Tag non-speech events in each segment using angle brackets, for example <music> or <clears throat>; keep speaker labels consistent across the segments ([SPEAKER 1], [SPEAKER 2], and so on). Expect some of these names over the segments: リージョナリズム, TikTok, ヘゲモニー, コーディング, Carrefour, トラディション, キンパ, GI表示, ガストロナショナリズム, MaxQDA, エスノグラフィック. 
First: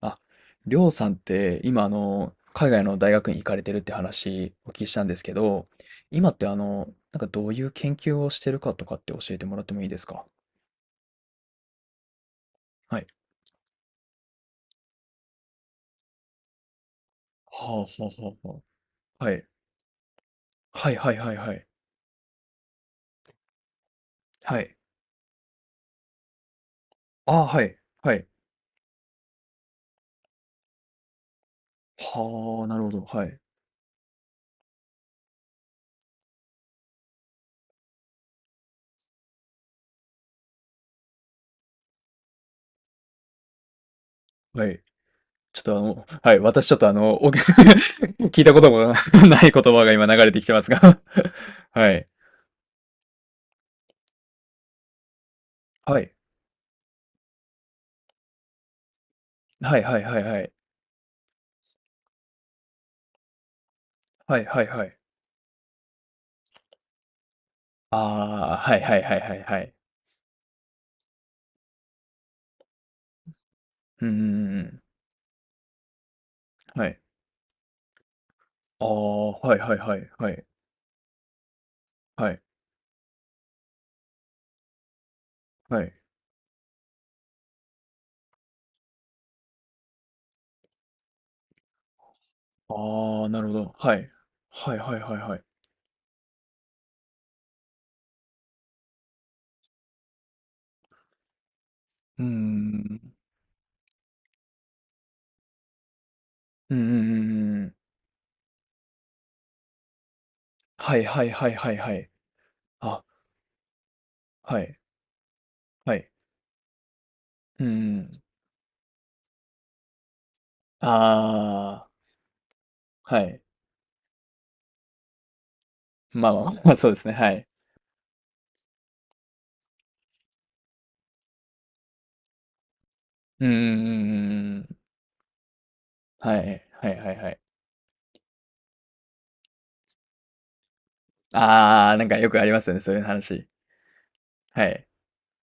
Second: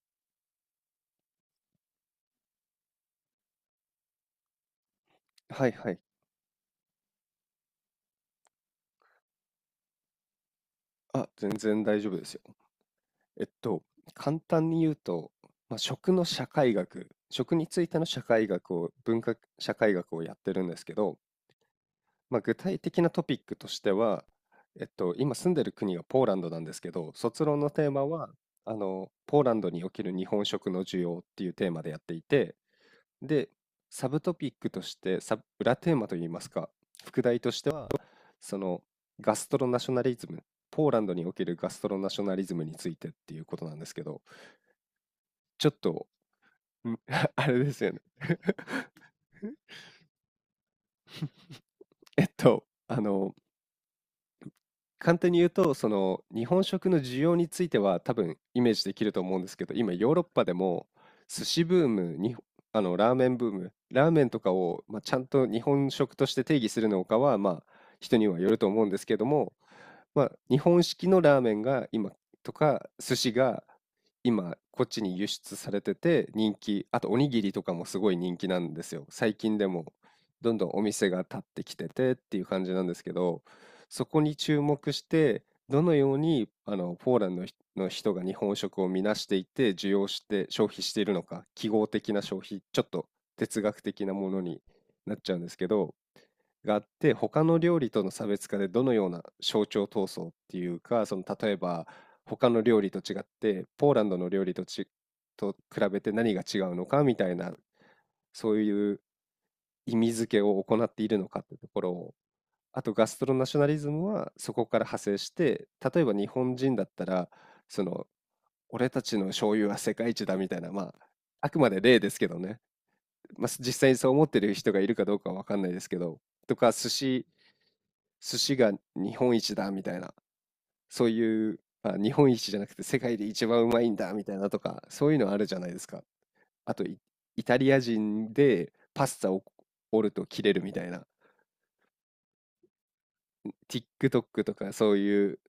[SPEAKER 1] あ、りょうさんって今海外の大学に行かれてるって話お聞きしたんですけど、
[SPEAKER 2] はいはい。
[SPEAKER 1] 今ってどういう研究をしてるかとかって教えてもらってもいいですか。
[SPEAKER 2] あ、全然大丈夫ですよ。
[SPEAKER 1] はい。
[SPEAKER 2] えっと、簡単に言うと、まあ、食の社会学、食
[SPEAKER 1] は
[SPEAKER 2] に
[SPEAKER 1] あ、
[SPEAKER 2] つい
[SPEAKER 1] は
[SPEAKER 2] て
[SPEAKER 1] あ、
[SPEAKER 2] の社
[SPEAKER 1] は
[SPEAKER 2] 会
[SPEAKER 1] あ、は
[SPEAKER 2] 学を、文
[SPEAKER 1] あ、は
[SPEAKER 2] 化
[SPEAKER 1] い。
[SPEAKER 2] 社会学をやってるんです
[SPEAKER 1] は
[SPEAKER 2] け
[SPEAKER 1] いはい
[SPEAKER 2] ど、
[SPEAKER 1] はいはい。
[SPEAKER 2] まあ、具体的なトピックとしては、
[SPEAKER 1] はい。
[SPEAKER 2] 今住んでる国がポーランドなんですけど、
[SPEAKER 1] あ
[SPEAKER 2] 卒
[SPEAKER 1] あ、
[SPEAKER 2] 論
[SPEAKER 1] は
[SPEAKER 2] の
[SPEAKER 1] い。
[SPEAKER 2] テーマ
[SPEAKER 1] はい。
[SPEAKER 2] は、あの、ポーランドにおける日本食の需要っていうテーマでやっていて、
[SPEAKER 1] はあ、なるほど。はい。
[SPEAKER 2] で、サブトピックとして、裏テーマといいますか、副題としてそのガストロナショナリズム、ポーランドにおけるガストロナショナリズムについてっていうことなんですけど、
[SPEAKER 1] はい。ちょっ
[SPEAKER 2] ちょっ
[SPEAKER 1] とあの、
[SPEAKER 2] と、
[SPEAKER 1] はい。私ちょっとあ
[SPEAKER 2] ん
[SPEAKER 1] の、お <laughs>
[SPEAKER 2] <laughs> あれですよね。
[SPEAKER 1] 聞いたことも <laughs> ない言葉が今流れてきてますが。 <laughs> はい。
[SPEAKER 2] えっと、あの、簡単に言うと、そ
[SPEAKER 1] はい。
[SPEAKER 2] の日本食の需要については多分イメージできると思うんですけど、
[SPEAKER 1] はい
[SPEAKER 2] 今
[SPEAKER 1] はい
[SPEAKER 2] ヨー
[SPEAKER 1] は
[SPEAKER 2] ロ
[SPEAKER 1] い
[SPEAKER 2] ッ
[SPEAKER 1] は
[SPEAKER 2] パ
[SPEAKER 1] い。
[SPEAKER 2] でも寿司ブーム、にあのラーメンブーム、ラーメン
[SPEAKER 1] は
[SPEAKER 2] と
[SPEAKER 1] い
[SPEAKER 2] か
[SPEAKER 1] はい
[SPEAKER 2] を、
[SPEAKER 1] はい。
[SPEAKER 2] まあ、ちゃんと日本食として定義するのかは、まあ、人にはよ
[SPEAKER 1] ああ、
[SPEAKER 2] ると
[SPEAKER 1] はい
[SPEAKER 2] 思うん
[SPEAKER 1] は
[SPEAKER 2] で
[SPEAKER 1] い
[SPEAKER 2] す
[SPEAKER 1] は
[SPEAKER 2] け
[SPEAKER 1] い
[SPEAKER 2] ど
[SPEAKER 1] はい
[SPEAKER 2] も、
[SPEAKER 1] はい。
[SPEAKER 2] まあ、日本式のラーメンが今とか寿司が
[SPEAKER 1] うんうんうん
[SPEAKER 2] 今
[SPEAKER 1] うん。
[SPEAKER 2] こっちに輸出されてて人
[SPEAKER 1] は
[SPEAKER 2] 気、あ
[SPEAKER 1] い。
[SPEAKER 2] とおにぎりとかもすごい人気なんで
[SPEAKER 1] あ
[SPEAKER 2] すよ。
[SPEAKER 1] あ、
[SPEAKER 2] 最
[SPEAKER 1] は
[SPEAKER 2] 近
[SPEAKER 1] い
[SPEAKER 2] で
[SPEAKER 1] はい
[SPEAKER 2] も
[SPEAKER 1] はいはい。
[SPEAKER 2] どんどんお店が立ってきててっ
[SPEAKER 1] は
[SPEAKER 2] てい
[SPEAKER 1] い。
[SPEAKER 2] う感じなんですけど、そこに注目して、ど
[SPEAKER 1] はい。
[SPEAKER 2] のようにあのポーランドの人が日本食を見なしていて、需要して消費しているのか、記号的な消費、ちょっと
[SPEAKER 1] ああ、なるほ
[SPEAKER 2] 哲
[SPEAKER 1] ど。
[SPEAKER 2] 学
[SPEAKER 1] は
[SPEAKER 2] 的
[SPEAKER 1] い。
[SPEAKER 2] なものに
[SPEAKER 1] はいはいは
[SPEAKER 2] なっ
[SPEAKER 1] い
[SPEAKER 2] ちゃ
[SPEAKER 1] は
[SPEAKER 2] うん
[SPEAKER 1] い。
[SPEAKER 2] ですけど、があって、他の料理との差別化でどのような象徴闘争っていうか、その例えば
[SPEAKER 1] うー
[SPEAKER 2] 他の料理と
[SPEAKER 1] ん。
[SPEAKER 2] 違って、ポーランドの料理とち、と比べて何が違
[SPEAKER 1] う
[SPEAKER 2] う
[SPEAKER 1] んう
[SPEAKER 2] の
[SPEAKER 1] んうん
[SPEAKER 2] かみた
[SPEAKER 1] う
[SPEAKER 2] いな、
[SPEAKER 1] んうん。
[SPEAKER 2] そういう意味付けを行っ
[SPEAKER 1] は
[SPEAKER 2] て
[SPEAKER 1] い
[SPEAKER 2] いる
[SPEAKER 1] は
[SPEAKER 2] の
[SPEAKER 1] い
[SPEAKER 2] かっ
[SPEAKER 1] はい
[SPEAKER 2] てと
[SPEAKER 1] はい
[SPEAKER 2] ころ
[SPEAKER 1] はい。
[SPEAKER 2] をあと
[SPEAKER 1] あ、
[SPEAKER 2] ガストロナショナリズムはそ
[SPEAKER 1] は
[SPEAKER 2] こ
[SPEAKER 1] い。
[SPEAKER 2] から派生して、
[SPEAKER 1] は
[SPEAKER 2] 例え
[SPEAKER 1] い。
[SPEAKER 2] ば日本人だったら、
[SPEAKER 1] うん
[SPEAKER 2] そ
[SPEAKER 1] う
[SPEAKER 2] の、
[SPEAKER 1] ん。
[SPEAKER 2] 俺たちの醤油は世界一だみたいな、まあ、あくまで
[SPEAKER 1] ああ、
[SPEAKER 2] 例ですけどね、
[SPEAKER 1] はい。
[SPEAKER 2] まあ、実際にそう思ってる人がいるかどうかは分かんないですけど、
[SPEAKER 1] まあまあ
[SPEAKER 2] とか、
[SPEAKER 1] まあ、そうですね、はい。
[SPEAKER 2] 寿司が日本一だみたいな、そういう、あ、日本一じゃなくて世界で
[SPEAKER 1] う
[SPEAKER 2] 一
[SPEAKER 1] んう
[SPEAKER 2] 番うま
[SPEAKER 1] んう
[SPEAKER 2] いんだみ
[SPEAKER 1] ん
[SPEAKER 2] たいな
[SPEAKER 1] う
[SPEAKER 2] と
[SPEAKER 1] ん、
[SPEAKER 2] か、そういうのあるじゃないですか。
[SPEAKER 1] はい
[SPEAKER 2] あと
[SPEAKER 1] はいはいはいはい、
[SPEAKER 2] イ、
[SPEAKER 1] あ、はいはい、う
[SPEAKER 2] イ
[SPEAKER 1] ん。
[SPEAKER 2] タリア人でパスタを折ると切れるみたいな。
[SPEAKER 1] ああ、なんかよくありますよね、そういう話。
[SPEAKER 2] TikTok と
[SPEAKER 1] は
[SPEAKER 2] か
[SPEAKER 1] い。
[SPEAKER 2] そういう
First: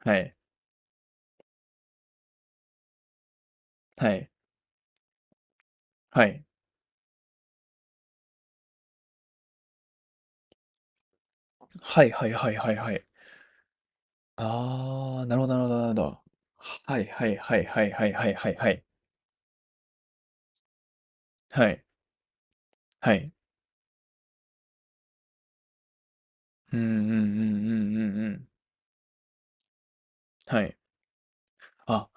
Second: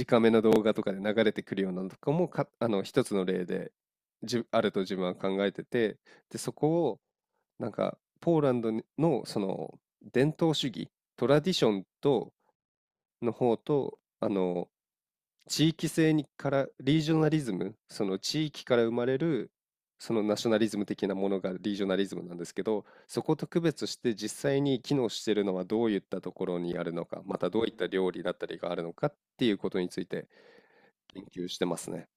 [SPEAKER 1] は
[SPEAKER 2] め
[SPEAKER 1] い。
[SPEAKER 2] の動画とかで流れてくるようなのとかもか、あの、一つの例で、
[SPEAKER 1] はい。
[SPEAKER 2] あると自分は考えてて、
[SPEAKER 1] は
[SPEAKER 2] で、
[SPEAKER 1] い。
[SPEAKER 2] そこを、なんか、ポーランドの、その、伝統主義、トラディション
[SPEAKER 1] はいは
[SPEAKER 2] と、
[SPEAKER 1] いはいはいはい。
[SPEAKER 2] の方と、あの、
[SPEAKER 1] ああ、なるほどなるほ
[SPEAKER 2] 地
[SPEAKER 1] どなる
[SPEAKER 2] 域
[SPEAKER 1] ほ
[SPEAKER 2] 性
[SPEAKER 1] ど。
[SPEAKER 2] にから、
[SPEAKER 1] は
[SPEAKER 2] リー
[SPEAKER 1] い
[SPEAKER 2] ジョ
[SPEAKER 1] は
[SPEAKER 2] ナ
[SPEAKER 1] い
[SPEAKER 2] リズ
[SPEAKER 1] はい
[SPEAKER 2] ム、
[SPEAKER 1] はい
[SPEAKER 2] そ
[SPEAKER 1] はい
[SPEAKER 2] の
[SPEAKER 1] はい
[SPEAKER 2] 地
[SPEAKER 1] はい
[SPEAKER 2] 域
[SPEAKER 1] は
[SPEAKER 2] か
[SPEAKER 1] い。
[SPEAKER 2] ら生まれる、そのナショナリズム的なものが
[SPEAKER 1] は
[SPEAKER 2] リー
[SPEAKER 1] い。
[SPEAKER 2] ジョナリズムなんですけど、
[SPEAKER 1] は
[SPEAKER 2] そ
[SPEAKER 1] い。
[SPEAKER 2] こと区別して実際に機能しているのはどういったところ
[SPEAKER 1] う
[SPEAKER 2] に
[SPEAKER 1] んう
[SPEAKER 2] あるの
[SPEAKER 1] ん
[SPEAKER 2] か、ま
[SPEAKER 1] う
[SPEAKER 2] たどう
[SPEAKER 1] んう
[SPEAKER 2] いった
[SPEAKER 1] んう
[SPEAKER 2] 料理
[SPEAKER 1] んう
[SPEAKER 2] だった
[SPEAKER 1] ん。
[SPEAKER 2] りがあるのかっていうことについて
[SPEAKER 1] はい。
[SPEAKER 2] 研究してますね。
[SPEAKER 1] あ、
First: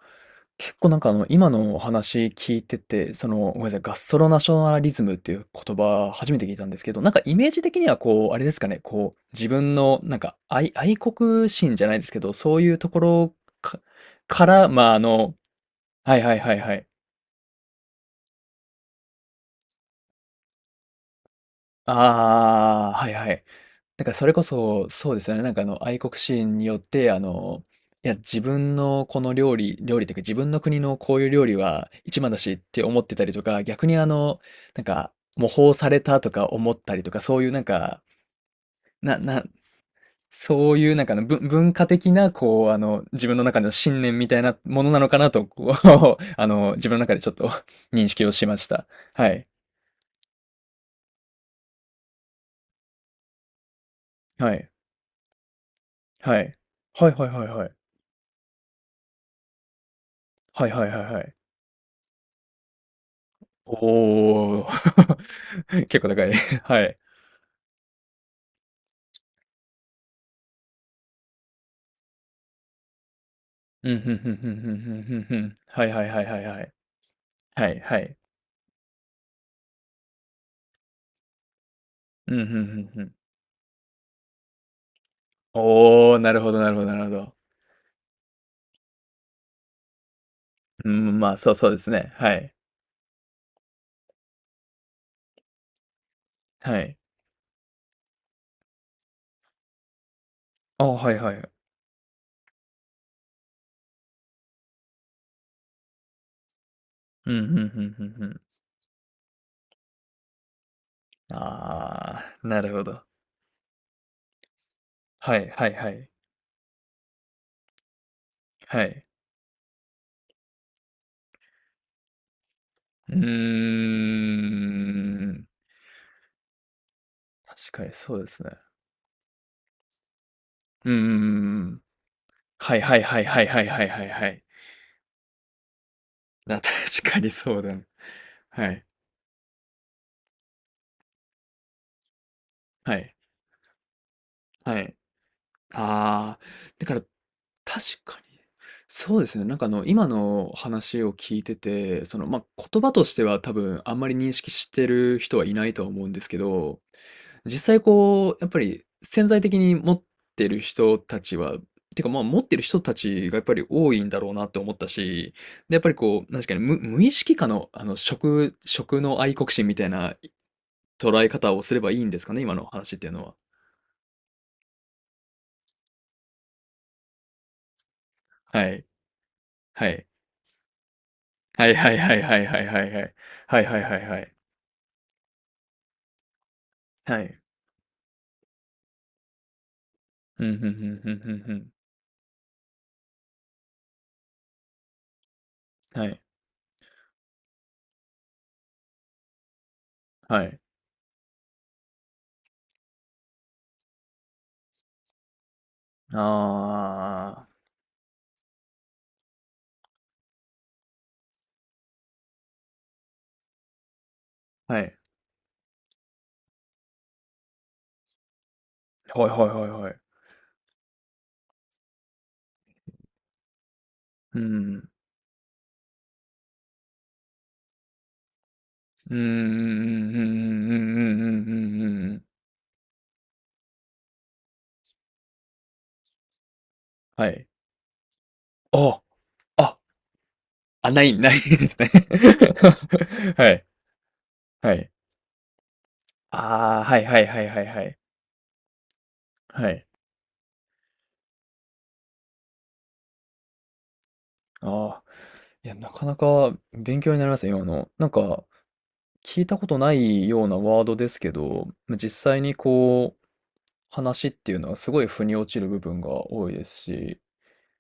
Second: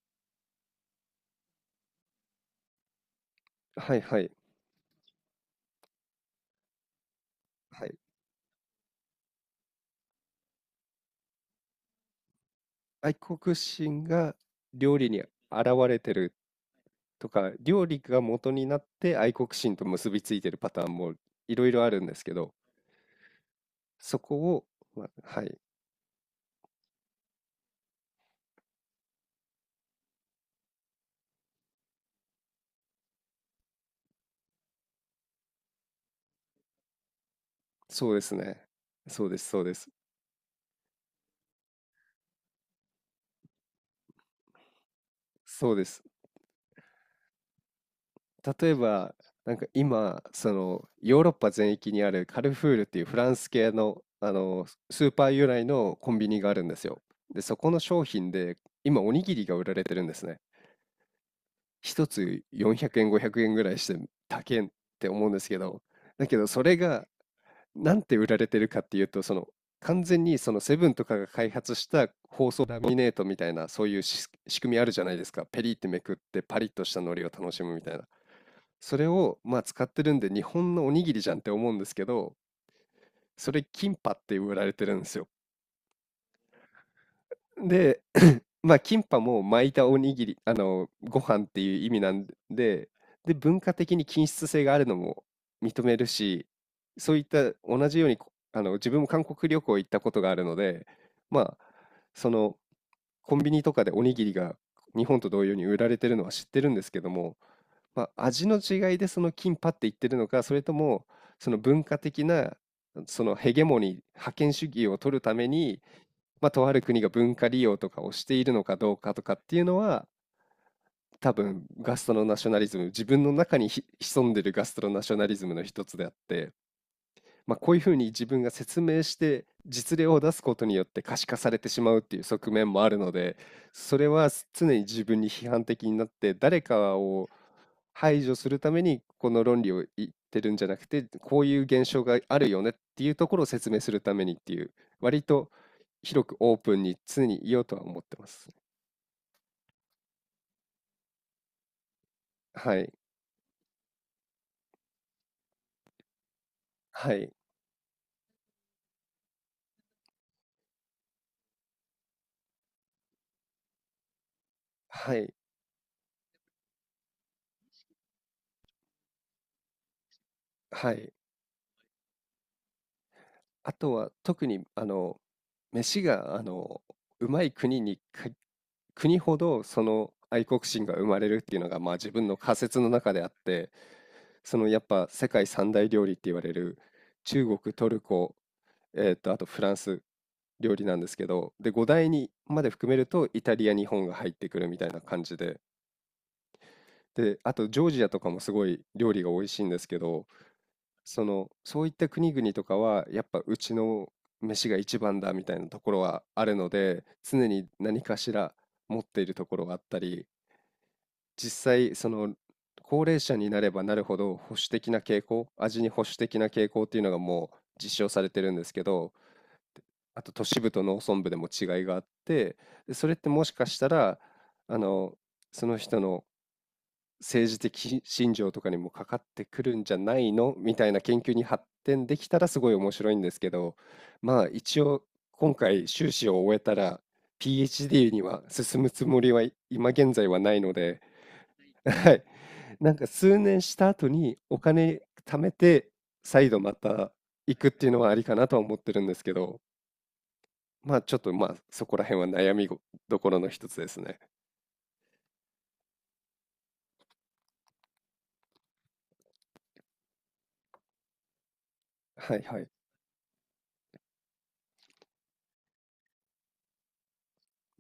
[SPEAKER 1] 結構なんかあの、今のお話聞いてて、その、ごめんなさい、ガ
[SPEAKER 2] はい
[SPEAKER 1] スト
[SPEAKER 2] は
[SPEAKER 1] ロ
[SPEAKER 2] い。
[SPEAKER 1] ナショナリズムっていう言葉初めて聞いたんですけど、なんかイメージ的
[SPEAKER 2] は
[SPEAKER 1] には
[SPEAKER 2] い。
[SPEAKER 1] こう、あれですかね、こう、自分のなんか愛、愛国心じゃないですけど、そういうとこ
[SPEAKER 2] 愛
[SPEAKER 1] ろ
[SPEAKER 2] 国
[SPEAKER 1] か、
[SPEAKER 2] 心が
[SPEAKER 1] から、まあ
[SPEAKER 2] 料
[SPEAKER 1] あ
[SPEAKER 2] 理に現
[SPEAKER 1] の、
[SPEAKER 2] れて
[SPEAKER 1] はい
[SPEAKER 2] る
[SPEAKER 1] はいはいはい。
[SPEAKER 2] とか、料理が元になって愛国心と結びついてるパターンもいろいろあるんですけど、
[SPEAKER 1] ああ、はいはい。だから
[SPEAKER 2] そ
[SPEAKER 1] それ
[SPEAKER 2] こ
[SPEAKER 1] こ
[SPEAKER 2] を、
[SPEAKER 1] そ、
[SPEAKER 2] まあ
[SPEAKER 1] そうですよね。
[SPEAKER 2] は
[SPEAKER 1] なん
[SPEAKER 2] い。
[SPEAKER 1] かあの愛国心によって、あの、いや、自分のこの料理というか、自分の国のこういう料理は一番だしって思ってたりとか、逆にあの、なんか、模倣されたとか思ったりとか、そういうなんか、
[SPEAKER 2] そうですね。
[SPEAKER 1] な、な
[SPEAKER 2] そうです。
[SPEAKER 1] そういうなんかあの、ぶ文化的な、こう、あの、自分の中の信念みたいなものなのかなと、
[SPEAKER 2] そう
[SPEAKER 1] こ
[SPEAKER 2] です。
[SPEAKER 1] う、<laughs> あの、自分の中でちょっと <laughs> 認識をしまし
[SPEAKER 2] 例え
[SPEAKER 1] た。
[SPEAKER 2] ば、
[SPEAKER 1] はい。
[SPEAKER 2] なんか今、そのヨーロッパ全域にあるカルフールっていうフランス系の、あ
[SPEAKER 1] は
[SPEAKER 2] の
[SPEAKER 1] い。
[SPEAKER 2] スーパー由来のコンビ
[SPEAKER 1] は
[SPEAKER 2] ニがあ
[SPEAKER 1] い。
[SPEAKER 2] るんですよ。
[SPEAKER 1] はいはい
[SPEAKER 2] で、
[SPEAKER 1] はい
[SPEAKER 2] そ
[SPEAKER 1] は
[SPEAKER 2] こ
[SPEAKER 1] い。
[SPEAKER 2] の商品で今おにぎりが売られてるんですね。
[SPEAKER 1] はいはいはいはい。
[SPEAKER 2] 一つ400円、500円ぐらいして高え
[SPEAKER 1] おお。
[SPEAKER 2] って思うんですけど、
[SPEAKER 1] <laughs> 結構高
[SPEAKER 2] だ
[SPEAKER 1] い。
[SPEAKER 2] けどそ
[SPEAKER 1] <laughs>
[SPEAKER 2] れ
[SPEAKER 1] はい。
[SPEAKER 2] がなんて売られてるかっていうと、その完全にそのセブンとかが開発した包装ラミネートみたいな、そう
[SPEAKER 1] う
[SPEAKER 2] い
[SPEAKER 1] ん、
[SPEAKER 2] う
[SPEAKER 1] ふん
[SPEAKER 2] し
[SPEAKER 1] ふんふん
[SPEAKER 2] 仕
[SPEAKER 1] ふ
[SPEAKER 2] 組み
[SPEAKER 1] ん
[SPEAKER 2] あ
[SPEAKER 1] ふ
[SPEAKER 2] るじ
[SPEAKER 1] ん
[SPEAKER 2] ゃな
[SPEAKER 1] ふ
[SPEAKER 2] い
[SPEAKER 1] ん
[SPEAKER 2] です
[SPEAKER 1] ふ
[SPEAKER 2] か。
[SPEAKER 1] ん。
[SPEAKER 2] ペリっ
[SPEAKER 1] は
[SPEAKER 2] て
[SPEAKER 1] い
[SPEAKER 2] め
[SPEAKER 1] はい
[SPEAKER 2] くっ
[SPEAKER 1] はいは
[SPEAKER 2] て
[SPEAKER 1] い
[SPEAKER 2] パ
[SPEAKER 1] は
[SPEAKER 2] リッ
[SPEAKER 1] い。
[SPEAKER 2] とした海苔を楽し
[SPEAKER 1] は
[SPEAKER 2] む
[SPEAKER 1] い
[SPEAKER 2] みたい
[SPEAKER 1] は
[SPEAKER 2] な。
[SPEAKER 1] い。
[SPEAKER 2] それをまあ使ってるんで日本のおにぎりじゃんって思うんですけど、
[SPEAKER 1] うん、ふんふんふん。
[SPEAKER 2] それキンパって売られてるんですよ。
[SPEAKER 1] おお、なるほどなるほどなるほど。
[SPEAKER 2] で、<coughs> <clears throat> まあ、キンパも巻いたおにぎり、あ
[SPEAKER 1] う
[SPEAKER 2] の、ご
[SPEAKER 1] ん、まあ、
[SPEAKER 2] 飯っ
[SPEAKER 1] そう
[SPEAKER 2] て
[SPEAKER 1] そう
[SPEAKER 2] い
[SPEAKER 1] で
[SPEAKER 2] う
[SPEAKER 1] す
[SPEAKER 2] 意味
[SPEAKER 1] ね。
[SPEAKER 2] なん
[SPEAKER 1] はい。
[SPEAKER 2] で、で、文化的に均質性があるのも認めるし、
[SPEAKER 1] はい。
[SPEAKER 2] そういった同じように、あの、自分も韓国旅行行ったことがあるの
[SPEAKER 1] あ
[SPEAKER 2] で、
[SPEAKER 1] あ、はいはい。
[SPEAKER 2] まあ、その、コンビニとかでおにぎりが日本と同様に売られてるのは知ってるんですけど
[SPEAKER 1] う
[SPEAKER 2] も、
[SPEAKER 1] ん、ふんふんふ
[SPEAKER 2] ま
[SPEAKER 1] ん
[SPEAKER 2] あ、
[SPEAKER 1] ふん。
[SPEAKER 2] 味の違いでそのキンパって言ってるのか、それともその文化
[SPEAKER 1] あ
[SPEAKER 2] 的
[SPEAKER 1] あ、
[SPEAKER 2] な
[SPEAKER 1] なるほど。
[SPEAKER 2] そのヘゲモニー、覇権主義を取るた
[SPEAKER 1] は
[SPEAKER 2] め
[SPEAKER 1] いはい
[SPEAKER 2] に、
[SPEAKER 1] はい。
[SPEAKER 2] まあ、とある国が文化利用とかをしているのか
[SPEAKER 1] は
[SPEAKER 2] どう
[SPEAKER 1] い。
[SPEAKER 2] かとかっていうのは、多分ガストロナショナリズム、自
[SPEAKER 1] うー
[SPEAKER 2] 分の中に潜んでるガストロナショナリ
[SPEAKER 1] ん。
[SPEAKER 2] ズムの一つであって、まあ、
[SPEAKER 1] 確
[SPEAKER 2] こういう
[SPEAKER 1] か
[SPEAKER 2] ふ
[SPEAKER 1] に
[SPEAKER 2] うに
[SPEAKER 1] そうで
[SPEAKER 2] 自
[SPEAKER 1] す
[SPEAKER 2] 分
[SPEAKER 1] ね。
[SPEAKER 2] が説明して実例を出すことによっ
[SPEAKER 1] うんうん
[SPEAKER 2] て可視化さ
[SPEAKER 1] う
[SPEAKER 2] れ
[SPEAKER 1] んう
[SPEAKER 2] て
[SPEAKER 1] ん。
[SPEAKER 2] しまうっていう側面
[SPEAKER 1] はい
[SPEAKER 2] もあ
[SPEAKER 1] は
[SPEAKER 2] る
[SPEAKER 1] い
[SPEAKER 2] の
[SPEAKER 1] はい
[SPEAKER 2] で、
[SPEAKER 1] はいはいはい
[SPEAKER 2] そ
[SPEAKER 1] は
[SPEAKER 2] れ
[SPEAKER 1] いは
[SPEAKER 2] は
[SPEAKER 1] い。
[SPEAKER 2] 常に自分に批判的になって
[SPEAKER 1] な、
[SPEAKER 2] 誰か
[SPEAKER 1] 確か
[SPEAKER 2] を
[SPEAKER 1] にそうだね。
[SPEAKER 2] 排除する
[SPEAKER 1] は
[SPEAKER 2] ため
[SPEAKER 1] い。
[SPEAKER 2] にこの論理を言ってるんじゃなくて、こういう現象があるよねっ
[SPEAKER 1] は
[SPEAKER 2] てい
[SPEAKER 1] い。
[SPEAKER 2] うところを説明するためにっていう、
[SPEAKER 1] はい。
[SPEAKER 2] 割と広く
[SPEAKER 1] ああ、
[SPEAKER 2] オープン
[SPEAKER 1] だか
[SPEAKER 2] に
[SPEAKER 1] ら、
[SPEAKER 2] 常に言おうとは
[SPEAKER 1] 確
[SPEAKER 2] 思って
[SPEAKER 1] か
[SPEAKER 2] ま
[SPEAKER 1] に。
[SPEAKER 2] す。
[SPEAKER 1] そうですね。なんかあの、今の話を聞いてて、その、まあ、
[SPEAKER 2] は
[SPEAKER 1] 言葉
[SPEAKER 2] い。
[SPEAKER 1] としては多分あんまり認識してる人はいないとは思うんですけど、
[SPEAKER 2] はい。
[SPEAKER 1] 実際こう、やっぱり潜在的に持ってる人たちは、てか、ま、持ってる人たちがやっぱり多いんだろうなって思った
[SPEAKER 2] はい。
[SPEAKER 1] し、で、やっぱりこう、なすかね、無、無意識下のあの、食、食の愛国心みたいな、
[SPEAKER 2] はい。
[SPEAKER 1] 捉え方をすればいいんですかね？今の話っていうのは。
[SPEAKER 2] あとは特にあの飯があのうまい国にか
[SPEAKER 1] はい。
[SPEAKER 2] 国ほどそ
[SPEAKER 1] はい。
[SPEAKER 2] の愛国心が生まれるっていう
[SPEAKER 1] は
[SPEAKER 2] の
[SPEAKER 1] い
[SPEAKER 2] が
[SPEAKER 1] は
[SPEAKER 2] まあ
[SPEAKER 1] い
[SPEAKER 2] 自
[SPEAKER 1] はい
[SPEAKER 2] 分の
[SPEAKER 1] はい
[SPEAKER 2] 仮
[SPEAKER 1] はい
[SPEAKER 2] 説
[SPEAKER 1] は
[SPEAKER 2] の
[SPEAKER 1] いは
[SPEAKER 2] 中
[SPEAKER 1] い。
[SPEAKER 2] であっ
[SPEAKER 1] はい
[SPEAKER 2] て、
[SPEAKER 1] はいはいはい。
[SPEAKER 2] そのやっぱ世界三大料理って言われる
[SPEAKER 1] はい。
[SPEAKER 2] 中国トルコ、あとフランス
[SPEAKER 1] うん、ふんうんう
[SPEAKER 2] 料
[SPEAKER 1] ん
[SPEAKER 2] 理
[SPEAKER 1] う
[SPEAKER 2] なんですけ
[SPEAKER 1] ん
[SPEAKER 2] ど、
[SPEAKER 1] うん。
[SPEAKER 2] で5大にまで含めるとイタリア日本が入ってくるみたいな感じで、
[SPEAKER 1] はい。
[SPEAKER 2] であとジョージアとかもすごい料理が美味しいんですけど、
[SPEAKER 1] はい。
[SPEAKER 2] その、そういった国々とかは、やっぱうちの飯が一番だみたいなところ
[SPEAKER 1] あ
[SPEAKER 2] はあるので、常に何かしら持っているところがあったり、実際、その、高齢者になればなるほど保守
[SPEAKER 1] あ。は
[SPEAKER 2] 的
[SPEAKER 1] い。
[SPEAKER 2] な傾向、味に保守的な傾向っていうのがもう実証されてるんですけど、
[SPEAKER 1] はいはいはいはい。
[SPEAKER 2] あと都市部と農村部でも違いがあって、でそれってもしかしたら、
[SPEAKER 1] う
[SPEAKER 2] あ
[SPEAKER 1] ん。
[SPEAKER 2] の、その人の政治的信条とかにもか
[SPEAKER 1] う
[SPEAKER 2] か
[SPEAKER 1] んう
[SPEAKER 2] ってくるんじゃ
[SPEAKER 1] んうん
[SPEAKER 2] な
[SPEAKER 1] う
[SPEAKER 2] いの
[SPEAKER 1] んうん
[SPEAKER 2] みたいな研
[SPEAKER 1] う
[SPEAKER 2] 究
[SPEAKER 1] んう
[SPEAKER 2] に
[SPEAKER 1] んう
[SPEAKER 2] 発
[SPEAKER 1] んうん
[SPEAKER 2] 展
[SPEAKER 1] う
[SPEAKER 2] で
[SPEAKER 1] ん。
[SPEAKER 2] きたらすごい面白いんですけど、まあ一応今回修士を終えたら
[SPEAKER 1] はい。
[SPEAKER 2] PhD には進
[SPEAKER 1] あ
[SPEAKER 2] む
[SPEAKER 1] あ。
[SPEAKER 2] つもりはい
[SPEAKER 1] あ、
[SPEAKER 2] 今現在はないので、
[SPEAKER 1] ない、ないですね。
[SPEAKER 2] はい。なんか
[SPEAKER 1] <laughs>
[SPEAKER 2] 数
[SPEAKER 1] は
[SPEAKER 2] 年
[SPEAKER 1] い。
[SPEAKER 2] した後にお
[SPEAKER 1] はい。
[SPEAKER 2] 金貯めて再度ま
[SPEAKER 1] ああ、はい
[SPEAKER 2] た
[SPEAKER 1] はいはい
[SPEAKER 2] 行
[SPEAKER 1] はい
[SPEAKER 2] くっ
[SPEAKER 1] は
[SPEAKER 2] ていう
[SPEAKER 1] い。
[SPEAKER 2] のはありかなとは思ってるんですけど、
[SPEAKER 1] はい。
[SPEAKER 2] まあちょっとまあそこら辺は悩みどころの一つですね。
[SPEAKER 1] ああ。いや、なかなか勉強になりますね、今の。なんか、聞いたことないようなワードですけど、実
[SPEAKER 2] は
[SPEAKER 1] 際
[SPEAKER 2] い
[SPEAKER 1] に
[SPEAKER 2] はい。
[SPEAKER 1] こう、話っていうのはすごい腑に落ちる部分が多いですし、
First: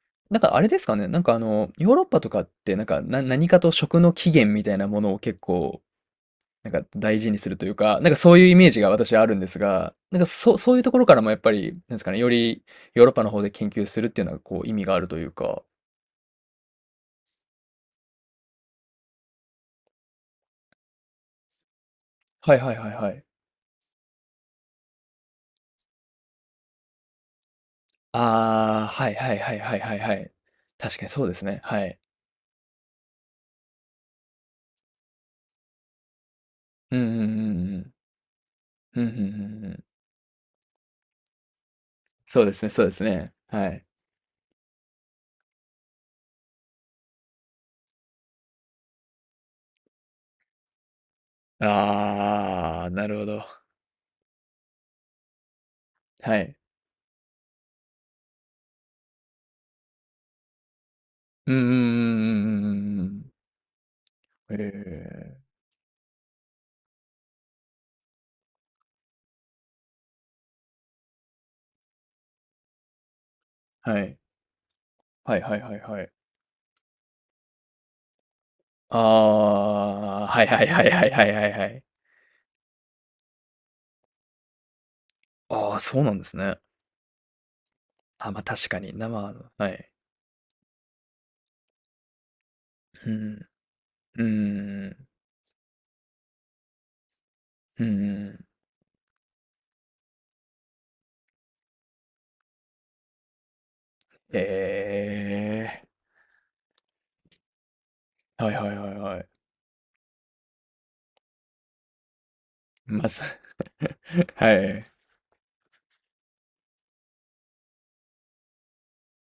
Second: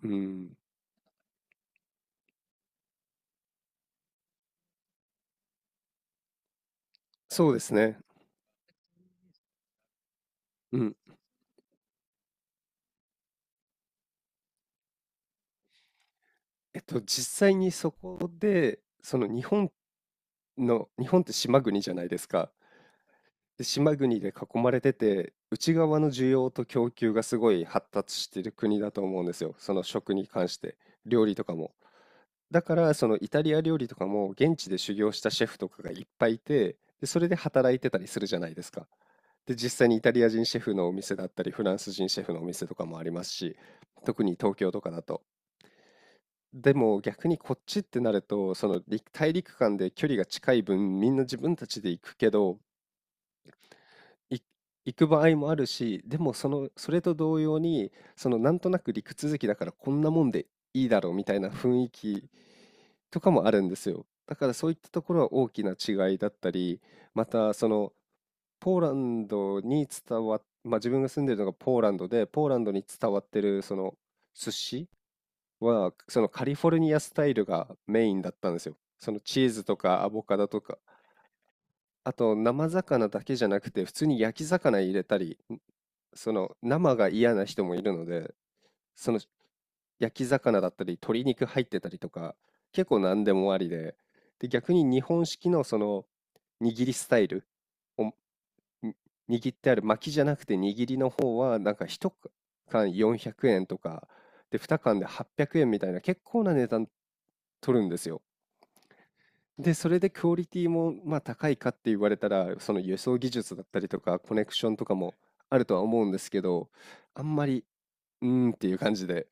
[SPEAKER 2] う
[SPEAKER 1] なんか
[SPEAKER 2] ん。
[SPEAKER 1] あれですかね、なんかあの、ヨーロッパとかって、なんか、な、何かと食の起源みたいなものを結構、なんか大事にす
[SPEAKER 2] そう
[SPEAKER 1] る
[SPEAKER 2] で
[SPEAKER 1] とい
[SPEAKER 2] す
[SPEAKER 1] う
[SPEAKER 2] ね。
[SPEAKER 1] か、なんかそういうイメージが私はあるんですが、なんかそ、そう
[SPEAKER 2] う
[SPEAKER 1] いうと
[SPEAKER 2] ん。
[SPEAKER 1] ころからもやっぱり、なんですかね、よりヨーロッパの方で研究するっていうのはこう意味があるというか、
[SPEAKER 2] 実際にそこで、その日本って島国じゃないですか。
[SPEAKER 1] はいはいはいはい。
[SPEAKER 2] で、島国で囲まれてて、内側の需要と供給がすごい発達している国
[SPEAKER 1] あ
[SPEAKER 2] だ
[SPEAKER 1] あ、
[SPEAKER 2] と
[SPEAKER 1] はい
[SPEAKER 2] 思うんで
[SPEAKER 1] はい
[SPEAKER 2] す
[SPEAKER 1] は
[SPEAKER 2] よ。
[SPEAKER 1] い
[SPEAKER 2] そ
[SPEAKER 1] はい
[SPEAKER 2] の
[SPEAKER 1] はいは
[SPEAKER 2] 食に
[SPEAKER 1] い。
[SPEAKER 2] 関して、
[SPEAKER 1] 確かにそ
[SPEAKER 2] 料
[SPEAKER 1] うで
[SPEAKER 2] 理
[SPEAKER 1] す
[SPEAKER 2] とか
[SPEAKER 1] ね。
[SPEAKER 2] も。
[SPEAKER 1] はい。
[SPEAKER 2] だから、そのイタリア料理とかも現地で修行したシェフとかがいっぱいいて、
[SPEAKER 1] うんう
[SPEAKER 2] で、そ
[SPEAKER 1] ん
[SPEAKER 2] れで
[SPEAKER 1] う
[SPEAKER 2] 働
[SPEAKER 1] んう
[SPEAKER 2] いて
[SPEAKER 1] ん。
[SPEAKER 2] たりするじゃないですか。
[SPEAKER 1] うんうんうん
[SPEAKER 2] で、
[SPEAKER 1] う
[SPEAKER 2] 実
[SPEAKER 1] ん。
[SPEAKER 2] 際にイタリア人シェフのお店だったり、フランス人シェフの
[SPEAKER 1] そ
[SPEAKER 2] お
[SPEAKER 1] うです
[SPEAKER 2] 店
[SPEAKER 1] ね、
[SPEAKER 2] と
[SPEAKER 1] そう
[SPEAKER 2] か
[SPEAKER 1] で
[SPEAKER 2] もあ
[SPEAKER 1] す
[SPEAKER 2] ります
[SPEAKER 1] ね。
[SPEAKER 2] し、
[SPEAKER 1] はい。
[SPEAKER 2] 特に東京とかだと。でも逆にこっちってなると、その陸大陸間で距離が近い分、みんな自分たちで行くけど、
[SPEAKER 1] ああ、なるほど。
[SPEAKER 2] い行く場合もあるし、でも
[SPEAKER 1] は
[SPEAKER 2] そ
[SPEAKER 1] い。
[SPEAKER 2] の、それと同様に、そのなんとなく陸続きだからこんなもんでいいだろうみたいな
[SPEAKER 1] うんうんう
[SPEAKER 2] 雰囲気
[SPEAKER 1] んう
[SPEAKER 2] とか
[SPEAKER 1] ん
[SPEAKER 2] もあるんですよ。だか
[SPEAKER 1] う
[SPEAKER 2] ら
[SPEAKER 1] んう
[SPEAKER 2] そ
[SPEAKER 1] ん
[SPEAKER 2] う
[SPEAKER 1] う
[SPEAKER 2] い
[SPEAKER 1] ん
[SPEAKER 2] っ
[SPEAKER 1] うん
[SPEAKER 2] たところは
[SPEAKER 1] え
[SPEAKER 2] 大
[SPEAKER 1] え、
[SPEAKER 2] きな違いだったり、またその、ポーランドに伝わっ、まあ、自分が住んでるのがポーランドで、ポーランドに伝わってるその
[SPEAKER 1] はい。
[SPEAKER 2] 寿司
[SPEAKER 1] はいはいはい
[SPEAKER 2] は、
[SPEAKER 1] はい。
[SPEAKER 2] そのカリフォルニアスタイルがメインだったんですよ。
[SPEAKER 1] あ
[SPEAKER 2] そのチーズとかアボ
[SPEAKER 1] あ、
[SPEAKER 2] カ
[SPEAKER 1] はい
[SPEAKER 2] ドと
[SPEAKER 1] はい
[SPEAKER 2] か、
[SPEAKER 1] はいはいはいはいはい。
[SPEAKER 2] あと生魚だけじゃなくて、普通に焼き魚入れたり、
[SPEAKER 1] ああ、そうなんで
[SPEAKER 2] そ
[SPEAKER 1] す
[SPEAKER 2] の
[SPEAKER 1] ね。
[SPEAKER 2] 生が嫌な人もいるの
[SPEAKER 1] あ、
[SPEAKER 2] で、
[SPEAKER 1] ま、確かに
[SPEAKER 2] その
[SPEAKER 1] 生のはい。
[SPEAKER 2] 焼き魚だったり、鶏肉入ってたりとか、結構
[SPEAKER 1] う
[SPEAKER 2] 何で
[SPEAKER 1] ん。
[SPEAKER 2] もありで、
[SPEAKER 1] うんう
[SPEAKER 2] で、逆
[SPEAKER 1] ん
[SPEAKER 2] に
[SPEAKER 1] う
[SPEAKER 2] 日
[SPEAKER 1] ん。
[SPEAKER 2] 本式のその握りスタイル
[SPEAKER 1] うんうん
[SPEAKER 2] を
[SPEAKER 1] うん。
[SPEAKER 2] に握ってある巻きじゃなくて握りの方はなんか1缶400円とかで2缶で
[SPEAKER 1] え
[SPEAKER 2] 800円み
[SPEAKER 1] え。
[SPEAKER 2] たいな結構な値段取るんですよ。
[SPEAKER 1] はいはいはいはい。
[SPEAKER 2] でそれでクオリティもまあ高いかって言われたら、その輸
[SPEAKER 1] ま、
[SPEAKER 2] 送
[SPEAKER 1] さ、
[SPEAKER 2] 技術だったりとかコネ
[SPEAKER 1] は
[SPEAKER 2] クションと
[SPEAKER 1] い。
[SPEAKER 2] かもあるとは思うんですけど、あんまりうーんっていう感じで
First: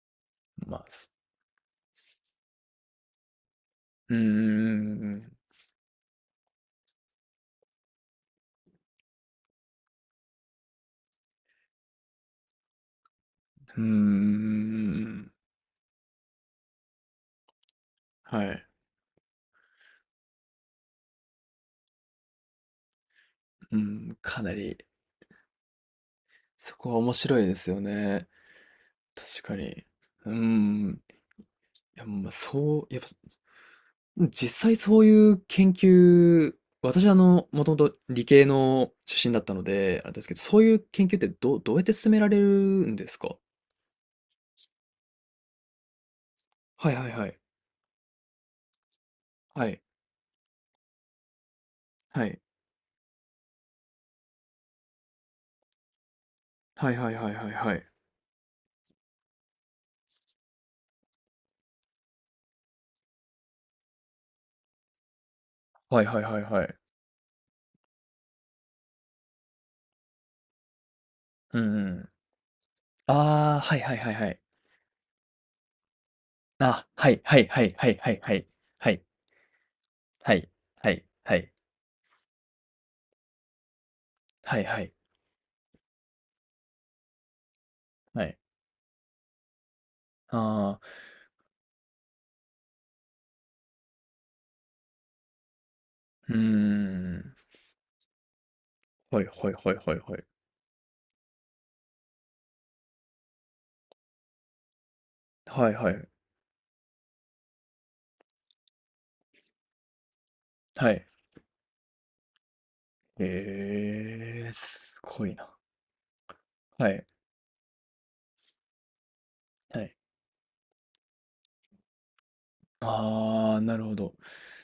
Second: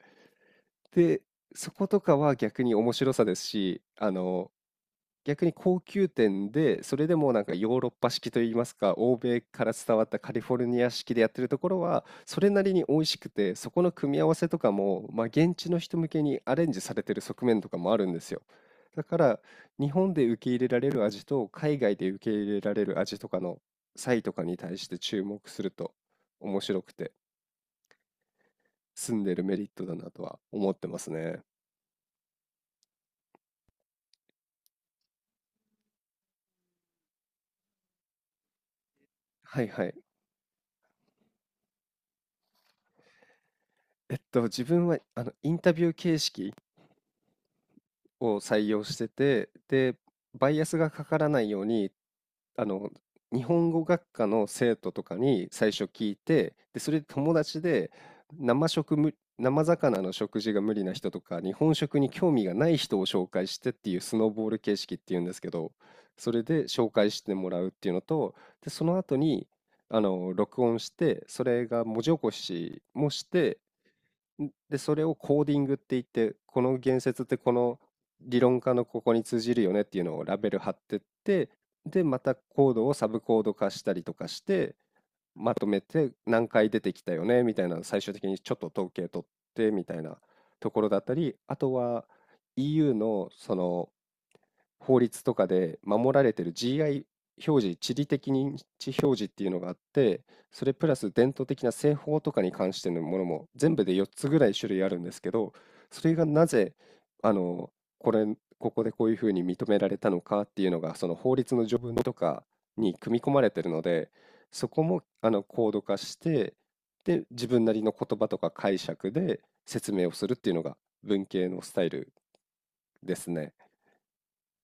[SPEAKER 1] ま、す、
[SPEAKER 2] で、そことかは逆に面白さですし、あ
[SPEAKER 1] うんうんう
[SPEAKER 2] の
[SPEAKER 1] んうんうん。
[SPEAKER 2] 逆に高級店で、それでもなんかヨーロッパ式といいますか、欧米から伝わったカリフォルニア式でやってるところは、それなりに美味しくて、そ
[SPEAKER 1] う
[SPEAKER 2] こ
[SPEAKER 1] んうん
[SPEAKER 2] の組み合わせとかも、
[SPEAKER 1] う
[SPEAKER 2] まあ、
[SPEAKER 1] ん、
[SPEAKER 2] 現地の人向けにアレンジされてる側面とかもあ
[SPEAKER 1] えー、はいはいはいはい、まず <laughs> はい、まず、うんうんうんうんうんう
[SPEAKER 2] るんですよ。
[SPEAKER 1] ん、はい、
[SPEAKER 2] だから、日本で受け入れられる味と、海外で受け入れられる味とかの
[SPEAKER 1] う
[SPEAKER 2] 差
[SPEAKER 1] ん、
[SPEAKER 2] 異と
[SPEAKER 1] か
[SPEAKER 2] か
[SPEAKER 1] な
[SPEAKER 2] に
[SPEAKER 1] り、
[SPEAKER 2] 対して注目すると、面
[SPEAKER 1] そ
[SPEAKER 2] 白
[SPEAKER 1] こ
[SPEAKER 2] く
[SPEAKER 1] は
[SPEAKER 2] て、
[SPEAKER 1] 面白いですよね。
[SPEAKER 2] 住んで
[SPEAKER 1] 確
[SPEAKER 2] る
[SPEAKER 1] か
[SPEAKER 2] メリ
[SPEAKER 1] に。
[SPEAKER 2] ッ
[SPEAKER 1] う
[SPEAKER 2] トだなと
[SPEAKER 1] ー
[SPEAKER 2] は思ってま
[SPEAKER 1] ん。
[SPEAKER 2] すね。
[SPEAKER 1] いや、まあ、そう、やっぱ、実際そういう研究、私あの、もともと理系の出身だった
[SPEAKER 2] は
[SPEAKER 1] の
[SPEAKER 2] いはい。
[SPEAKER 1] で、あれですけど、そういう研究ってど、どうやって進められるんですか？
[SPEAKER 2] 自分はあのインタビュー形式
[SPEAKER 1] はいはいはい。
[SPEAKER 2] を採用してて、
[SPEAKER 1] はい。
[SPEAKER 2] で、バイアスがかからないように、
[SPEAKER 1] はい。
[SPEAKER 2] あの、日本語学科の生徒とかに最初聞いて、で、
[SPEAKER 1] は
[SPEAKER 2] そ
[SPEAKER 1] い
[SPEAKER 2] れで
[SPEAKER 1] はいは
[SPEAKER 2] 友
[SPEAKER 1] いはい
[SPEAKER 2] 達
[SPEAKER 1] はい。
[SPEAKER 2] で生魚の食事が無理な人とか、日本食に興味がない人を紹介してっていうスノーボール形式っていうんですけど、
[SPEAKER 1] はいはい
[SPEAKER 2] そ
[SPEAKER 1] は
[SPEAKER 2] れ
[SPEAKER 1] いは
[SPEAKER 2] で
[SPEAKER 1] い。
[SPEAKER 2] 紹介してもらうっていうのと、で、その後に、録音して、そ
[SPEAKER 1] う
[SPEAKER 2] れが
[SPEAKER 1] んう
[SPEAKER 2] 文
[SPEAKER 1] ん。
[SPEAKER 2] 字起こしもし
[SPEAKER 1] あ
[SPEAKER 2] て、
[SPEAKER 1] あ、はいはいはいはい。
[SPEAKER 2] で、それをコーディングって言って、この
[SPEAKER 1] あ、
[SPEAKER 2] 言
[SPEAKER 1] はい
[SPEAKER 2] 説って
[SPEAKER 1] はい
[SPEAKER 2] こ
[SPEAKER 1] はい
[SPEAKER 2] の
[SPEAKER 1] はいはいは
[SPEAKER 2] 理
[SPEAKER 1] い。
[SPEAKER 2] 論家の
[SPEAKER 1] は
[SPEAKER 2] こ
[SPEAKER 1] い。
[SPEAKER 2] こに通じるよねっていうのを
[SPEAKER 1] は
[SPEAKER 2] ラ
[SPEAKER 1] い
[SPEAKER 2] ベル貼っ
[SPEAKER 1] は
[SPEAKER 2] てっ
[SPEAKER 1] いは
[SPEAKER 2] て、
[SPEAKER 1] い。
[SPEAKER 2] で、またコードをサブコード化したりとかし
[SPEAKER 1] はい
[SPEAKER 2] て、
[SPEAKER 1] はい。
[SPEAKER 2] まとめて何回出てきたよねみたいなのを最終
[SPEAKER 1] は
[SPEAKER 2] 的
[SPEAKER 1] い。
[SPEAKER 2] にちょっと統計取ってみたいなと
[SPEAKER 1] ああ、
[SPEAKER 2] ころだったり、あとは EU のその法律とかで守られ
[SPEAKER 1] うー
[SPEAKER 2] てる GI
[SPEAKER 1] ん。
[SPEAKER 2] 表示、地理的認知表
[SPEAKER 1] は
[SPEAKER 2] 示
[SPEAKER 1] い
[SPEAKER 2] ってい
[SPEAKER 1] は
[SPEAKER 2] う
[SPEAKER 1] い
[SPEAKER 2] のが
[SPEAKER 1] は
[SPEAKER 2] あ
[SPEAKER 1] い
[SPEAKER 2] っ
[SPEAKER 1] はいは
[SPEAKER 2] て、
[SPEAKER 1] い。
[SPEAKER 2] それプラス伝統的な製法とかに関してのものも全部で4つぐらい種類あるんですけど、
[SPEAKER 1] はいは
[SPEAKER 2] そ
[SPEAKER 1] い。
[SPEAKER 2] れがなぜ、あの、これ、ここでこういうふうに認められたのかっていうの
[SPEAKER 1] は
[SPEAKER 2] が、
[SPEAKER 1] い。
[SPEAKER 2] その法律の条文とかに組み込まれてるので、
[SPEAKER 1] ええ、
[SPEAKER 2] そこ
[SPEAKER 1] す
[SPEAKER 2] も
[SPEAKER 1] ご
[SPEAKER 2] あ
[SPEAKER 1] い
[SPEAKER 2] の
[SPEAKER 1] な。
[SPEAKER 2] コード化して、
[SPEAKER 1] はい。
[SPEAKER 2] で、自分なりの言葉とか解釈で
[SPEAKER 1] は
[SPEAKER 2] 説
[SPEAKER 1] い。
[SPEAKER 2] 明をするっていうのが文系のスタイルですね。
[SPEAKER 1] ああ、なるほど。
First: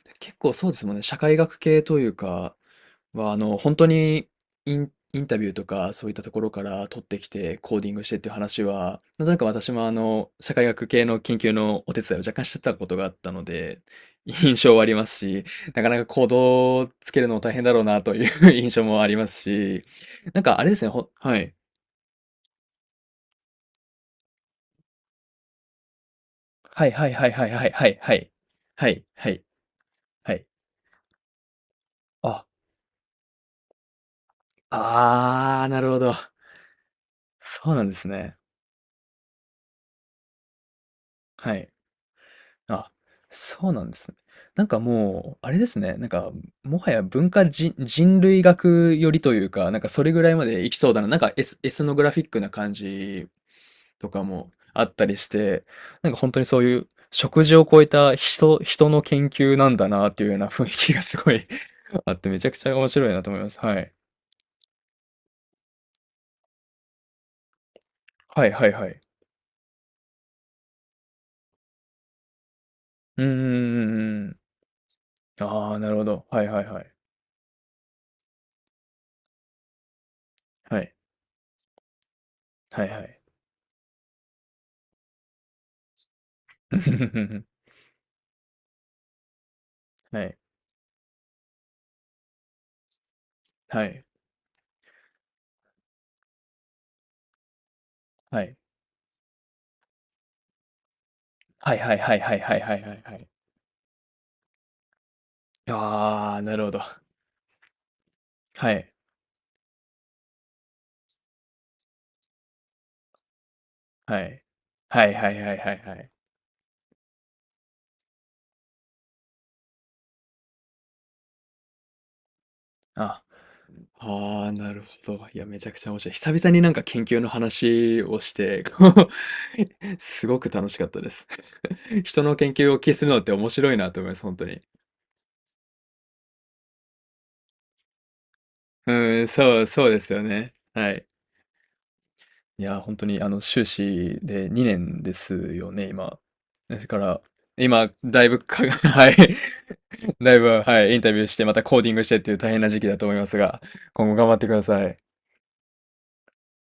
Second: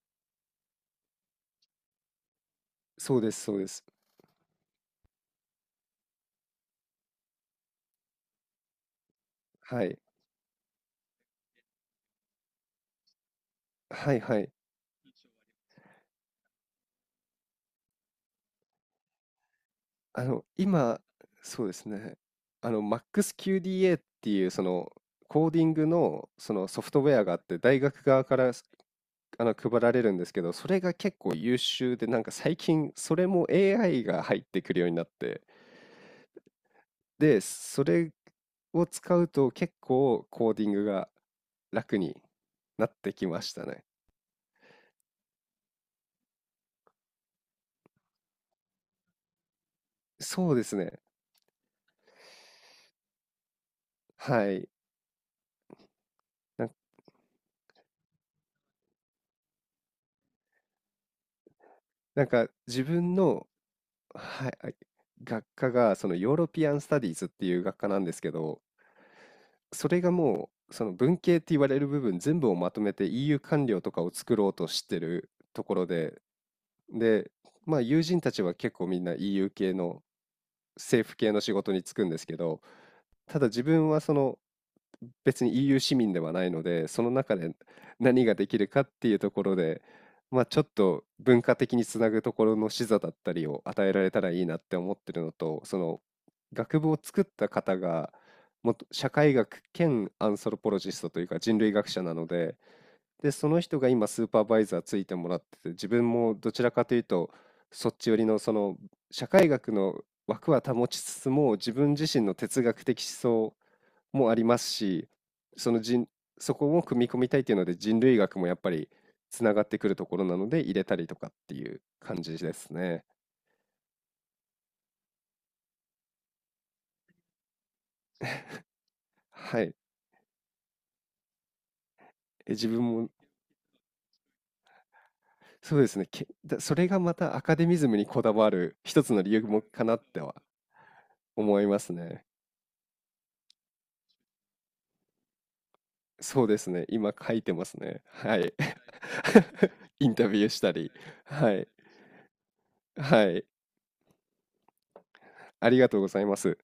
[SPEAKER 1] で、結構そうですもんね、社会学系というか
[SPEAKER 2] そうで
[SPEAKER 1] は、あ
[SPEAKER 2] す、そ
[SPEAKER 1] の、
[SPEAKER 2] うで
[SPEAKER 1] 本
[SPEAKER 2] す。
[SPEAKER 1] 当にイン、インタビューとかそういったところから取ってきて、コーディングしてっていう話は、なんとなく私
[SPEAKER 2] は
[SPEAKER 1] も、あ
[SPEAKER 2] い。
[SPEAKER 1] の、社会学系の研究のお手伝いを若干してたことがあったので、
[SPEAKER 2] はい
[SPEAKER 1] <laughs>
[SPEAKER 2] はい。
[SPEAKER 1] 印象はありますし、なかなか行動をつけるのも大変だろうなという <laughs> 印象もありますし、なんかあれですね、
[SPEAKER 2] 今、
[SPEAKER 1] ほ、はい。
[SPEAKER 2] そうですね。あの、MaxQDA っていう、その、コーディングの、そのソ
[SPEAKER 1] はい
[SPEAKER 2] フトウ
[SPEAKER 1] はい
[SPEAKER 2] ェア
[SPEAKER 1] はい
[SPEAKER 2] があっ
[SPEAKER 1] はい
[SPEAKER 2] て、
[SPEAKER 1] はい
[SPEAKER 2] 大
[SPEAKER 1] はい
[SPEAKER 2] 学
[SPEAKER 1] は
[SPEAKER 2] 側
[SPEAKER 1] い。
[SPEAKER 2] からす
[SPEAKER 1] はいはい
[SPEAKER 2] あの配られるんです
[SPEAKER 1] は
[SPEAKER 2] け
[SPEAKER 1] い。
[SPEAKER 2] ど、それが結構優秀で、なんか
[SPEAKER 1] あ、
[SPEAKER 2] 最近、それも AI が入ってくるようになって、
[SPEAKER 1] ああ、なるほど。
[SPEAKER 2] で、
[SPEAKER 1] そう
[SPEAKER 2] そ
[SPEAKER 1] なんです
[SPEAKER 2] れ
[SPEAKER 1] ね。
[SPEAKER 2] を使うと結構コーディングが
[SPEAKER 1] はい。
[SPEAKER 2] 楽にな
[SPEAKER 1] あ、
[SPEAKER 2] ってきました
[SPEAKER 1] そうな
[SPEAKER 2] ね。
[SPEAKER 1] んですね。なんかもう、あれですね、なんか、もはや文化人、人類学よりというか、なんかそれぐらいま
[SPEAKER 2] そうで
[SPEAKER 1] でいき
[SPEAKER 2] す
[SPEAKER 1] そう
[SPEAKER 2] ね。
[SPEAKER 1] だな。なんかエス、エスノグラフィックな感じとか
[SPEAKER 2] は
[SPEAKER 1] も
[SPEAKER 2] い。
[SPEAKER 1] あったりして、なんか本当にそう
[SPEAKER 2] なん
[SPEAKER 1] いう食事を超えた人、人の研究なんだなっていうような雰囲気がすごい <laughs> あっ
[SPEAKER 2] なん
[SPEAKER 1] て、めち
[SPEAKER 2] か
[SPEAKER 1] ゃくちゃ
[SPEAKER 2] 自
[SPEAKER 1] 面白い
[SPEAKER 2] 分
[SPEAKER 1] なと思い
[SPEAKER 2] の
[SPEAKER 1] ます。はい。
[SPEAKER 2] はい、あ学科がそのヨーロピアン・スタディーズっていう学科なんですけ
[SPEAKER 1] はい
[SPEAKER 2] ど、
[SPEAKER 1] はいはい。
[SPEAKER 2] それがもうその文系って言われる部分全部をまとめて
[SPEAKER 1] うんうん
[SPEAKER 2] EU 官僚
[SPEAKER 1] う
[SPEAKER 2] とかを
[SPEAKER 1] んう
[SPEAKER 2] 作
[SPEAKER 1] ん。
[SPEAKER 2] ろうとしてると
[SPEAKER 1] あ
[SPEAKER 2] こ
[SPEAKER 1] あ、
[SPEAKER 2] ろ
[SPEAKER 1] なるほ
[SPEAKER 2] で、
[SPEAKER 1] ど。はいはいはい。
[SPEAKER 2] で、まあ友人たちは結構みんな EU 系の
[SPEAKER 1] はい。
[SPEAKER 2] 政府系の仕事に就くんですけど、
[SPEAKER 1] はいはい。
[SPEAKER 2] ただ自分はその別に EU 市民ではないので、その中で
[SPEAKER 1] <laughs>
[SPEAKER 2] 何ができるかっていうところで、
[SPEAKER 1] はい。
[SPEAKER 2] まあ、ちょっと文化的につなぐところの視座だったりを与
[SPEAKER 1] は
[SPEAKER 2] えら
[SPEAKER 1] い。
[SPEAKER 2] れたらいいなって思ってるのと、その学部を作った方が
[SPEAKER 1] はい。
[SPEAKER 2] もっと社会学兼アンソロポロジストというか人類
[SPEAKER 1] はい
[SPEAKER 2] 学
[SPEAKER 1] はい
[SPEAKER 2] 者な
[SPEAKER 1] はい
[SPEAKER 2] の
[SPEAKER 1] はいは
[SPEAKER 2] で、
[SPEAKER 1] いはいはいはい。
[SPEAKER 2] で、その人が今スーパーバイザーついてもらってて、自分も
[SPEAKER 1] ああ、
[SPEAKER 2] ど
[SPEAKER 1] な
[SPEAKER 2] ち
[SPEAKER 1] る
[SPEAKER 2] ら
[SPEAKER 1] ほど。
[SPEAKER 2] かというとそっち寄りのそ
[SPEAKER 1] は
[SPEAKER 2] の
[SPEAKER 1] い。
[SPEAKER 2] 社会学の枠は保ちつつも自分自身の哲学的思想
[SPEAKER 1] は
[SPEAKER 2] もあ
[SPEAKER 1] い。
[SPEAKER 2] ります
[SPEAKER 1] は
[SPEAKER 2] し、
[SPEAKER 1] いはいはいは
[SPEAKER 2] そ
[SPEAKER 1] い
[SPEAKER 2] の
[SPEAKER 1] は
[SPEAKER 2] 人、
[SPEAKER 1] い。
[SPEAKER 2] そこも組み込みたいっていうので人類学もやっぱりつながってくるところなので入れたりとかっていう感じですね。
[SPEAKER 1] あ、ああ、なるほど。いや、めちゃくちゃ面白い。久々になんか研究の話をして、こう
[SPEAKER 2] はい。
[SPEAKER 1] <laughs> すごく楽しかったです。<laughs> 人の
[SPEAKER 2] え、
[SPEAKER 1] 研
[SPEAKER 2] 自
[SPEAKER 1] 究を聞
[SPEAKER 2] 分
[SPEAKER 1] きす
[SPEAKER 2] も
[SPEAKER 1] るのって面白いなと思います、本当に。
[SPEAKER 2] そうですね。それがまたアカデミズムにこだわる一つの
[SPEAKER 1] うん、
[SPEAKER 2] 理由
[SPEAKER 1] そ
[SPEAKER 2] も
[SPEAKER 1] う、
[SPEAKER 2] か
[SPEAKER 1] そう
[SPEAKER 2] な
[SPEAKER 1] で
[SPEAKER 2] っ
[SPEAKER 1] す
[SPEAKER 2] て
[SPEAKER 1] よ
[SPEAKER 2] は
[SPEAKER 1] ね。はい。
[SPEAKER 2] 思いますね。
[SPEAKER 1] いや、ー本当にあの、修士で2年ですよね、今。
[SPEAKER 2] そうです
[SPEAKER 1] で
[SPEAKER 2] ね。
[SPEAKER 1] すか
[SPEAKER 2] 今
[SPEAKER 1] ら、
[SPEAKER 2] 書いてます
[SPEAKER 1] 今、
[SPEAKER 2] ね。
[SPEAKER 1] だい
[SPEAKER 2] は
[SPEAKER 1] ぶ
[SPEAKER 2] い。
[SPEAKER 1] かが、<laughs> はい。
[SPEAKER 2] <laughs> インタ
[SPEAKER 1] だい
[SPEAKER 2] ビューし
[SPEAKER 1] ぶ、
[SPEAKER 2] た
[SPEAKER 1] は
[SPEAKER 2] り。
[SPEAKER 1] い、インタビューして、
[SPEAKER 2] は
[SPEAKER 1] また
[SPEAKER 2] い。
[SPEAKER 1] コーディングしてっていう大変な時期だと思いま
[SPEAKER 2] は
[SPEAKER 1] す
[SPEAKER 2] い。
[SPEAKER 1] が、今後頑張ってください。
[SPEAKER 2] ありがとうございます。